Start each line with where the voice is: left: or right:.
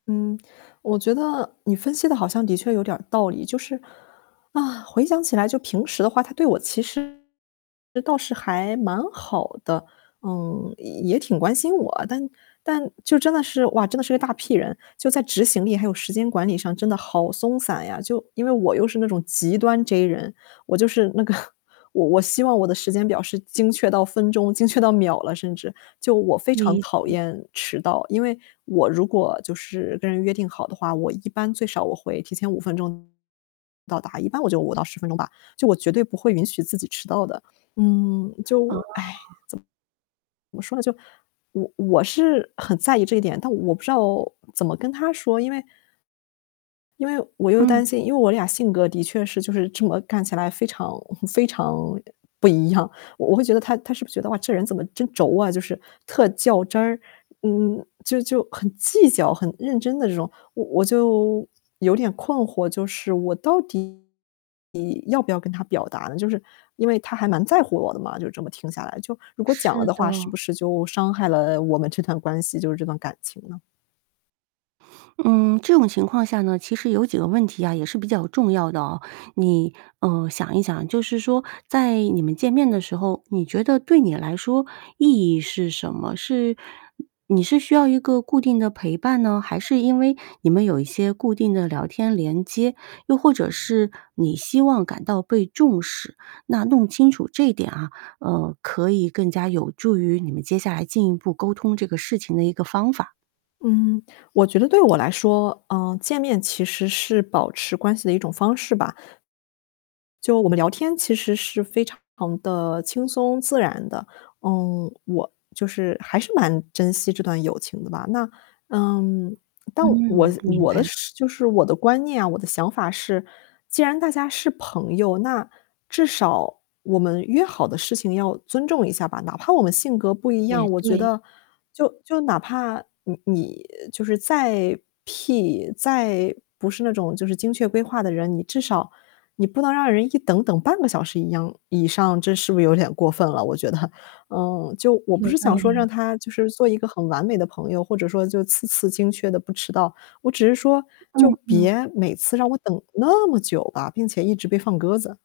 left: 嗯，我觉得你分析得好像的确有点儿道理，就是，啊，回想起来就平时的话，他对我其实倒是还蛮好的，嗯，也挺关心我。但但就真的是哇，真的是一大 P 人。就在执行力还有时间管理上真的好松散呀，就因为我又是那种极端 J 人，我就是那个我我希望我的时间表是精确到分钟、精确到秒了，甚至。就我非常
right: 理
left: 讨
right: 解。
left: 厌迟到，因为，我如果就是跟人约定好的话，我一般最少我会提前5分钟到达，一般我就5-10分钟吧，就我绝对不会允许自己迟到的。嗯，就
right: 哦。
left: 怎怎么说呢，就我我是很在意这一点，但我不知道怎么跟他说，因为因为我又
right: 嗯。
left: 担心因为我俩性格的确是就是这么看起来非常 非常不一样，我我会觉得他他是不觉得，哇，这人怎么真轴啊就是，特较真儿，嗯，就就很计较、很认真的这种。我我就有点困惑，就是我到底要不要跟他表达呢？就是因为他还蛮在乎我的嘛，就是这么听下来，就如果讲了
right: 是
left: 的话，是
right: 的。
left: 不是就伤害了我们这段关系，就是这段感情呢？
right: 嗯，这种情况下呢，其实有几个问题啊，也是比较重要的哦。你，呃，想一想就是说，在你们见面的时候，你觉得对你来说，意义是什么？是你是需要一个固定的陪伴呢，还是因为你们有一些固定的聊天连接，又或者是你希望感到被重视？那弄清楚这点啊，呃，可以更加有助于你们接下来进一步沟通这个事情的一个方法。
left: 嗯，我觉得对我来说，呃，见面其实是保持关系的一种方式吧。就我们聊天其实是非常地轻松自然的。嗯，我就是还是蛮珍惜这段友情的吧，那嗯，但我
right: 嗯，
left: 的
right: 明
left: 我
right: 白
left: 的
right: 了。
left: 是就是我的观念啊，我的想法是，既然大家是朋友，那至少我们约好的事情要尊重一下吧？哪怕我们性格不一
right: 也
left: 样，我觉
right: 对。
left: 得就就哪怕你你就是再 P，再不是那种就是精确规划的人，你至少你不能让人一等等半个小时一样以上，这是不是有点过分了，我觉得？嗯，就我不
right: 有
left: 是
right: 道
left: 想说
right: 理啊。
left: 让他就是做一个很完美的朋友，或者说就次次精确地不迟到。我只是说，就
right: 嗯嗯。
left: 别每次让我等那么久吧，并且一直被放鸽子。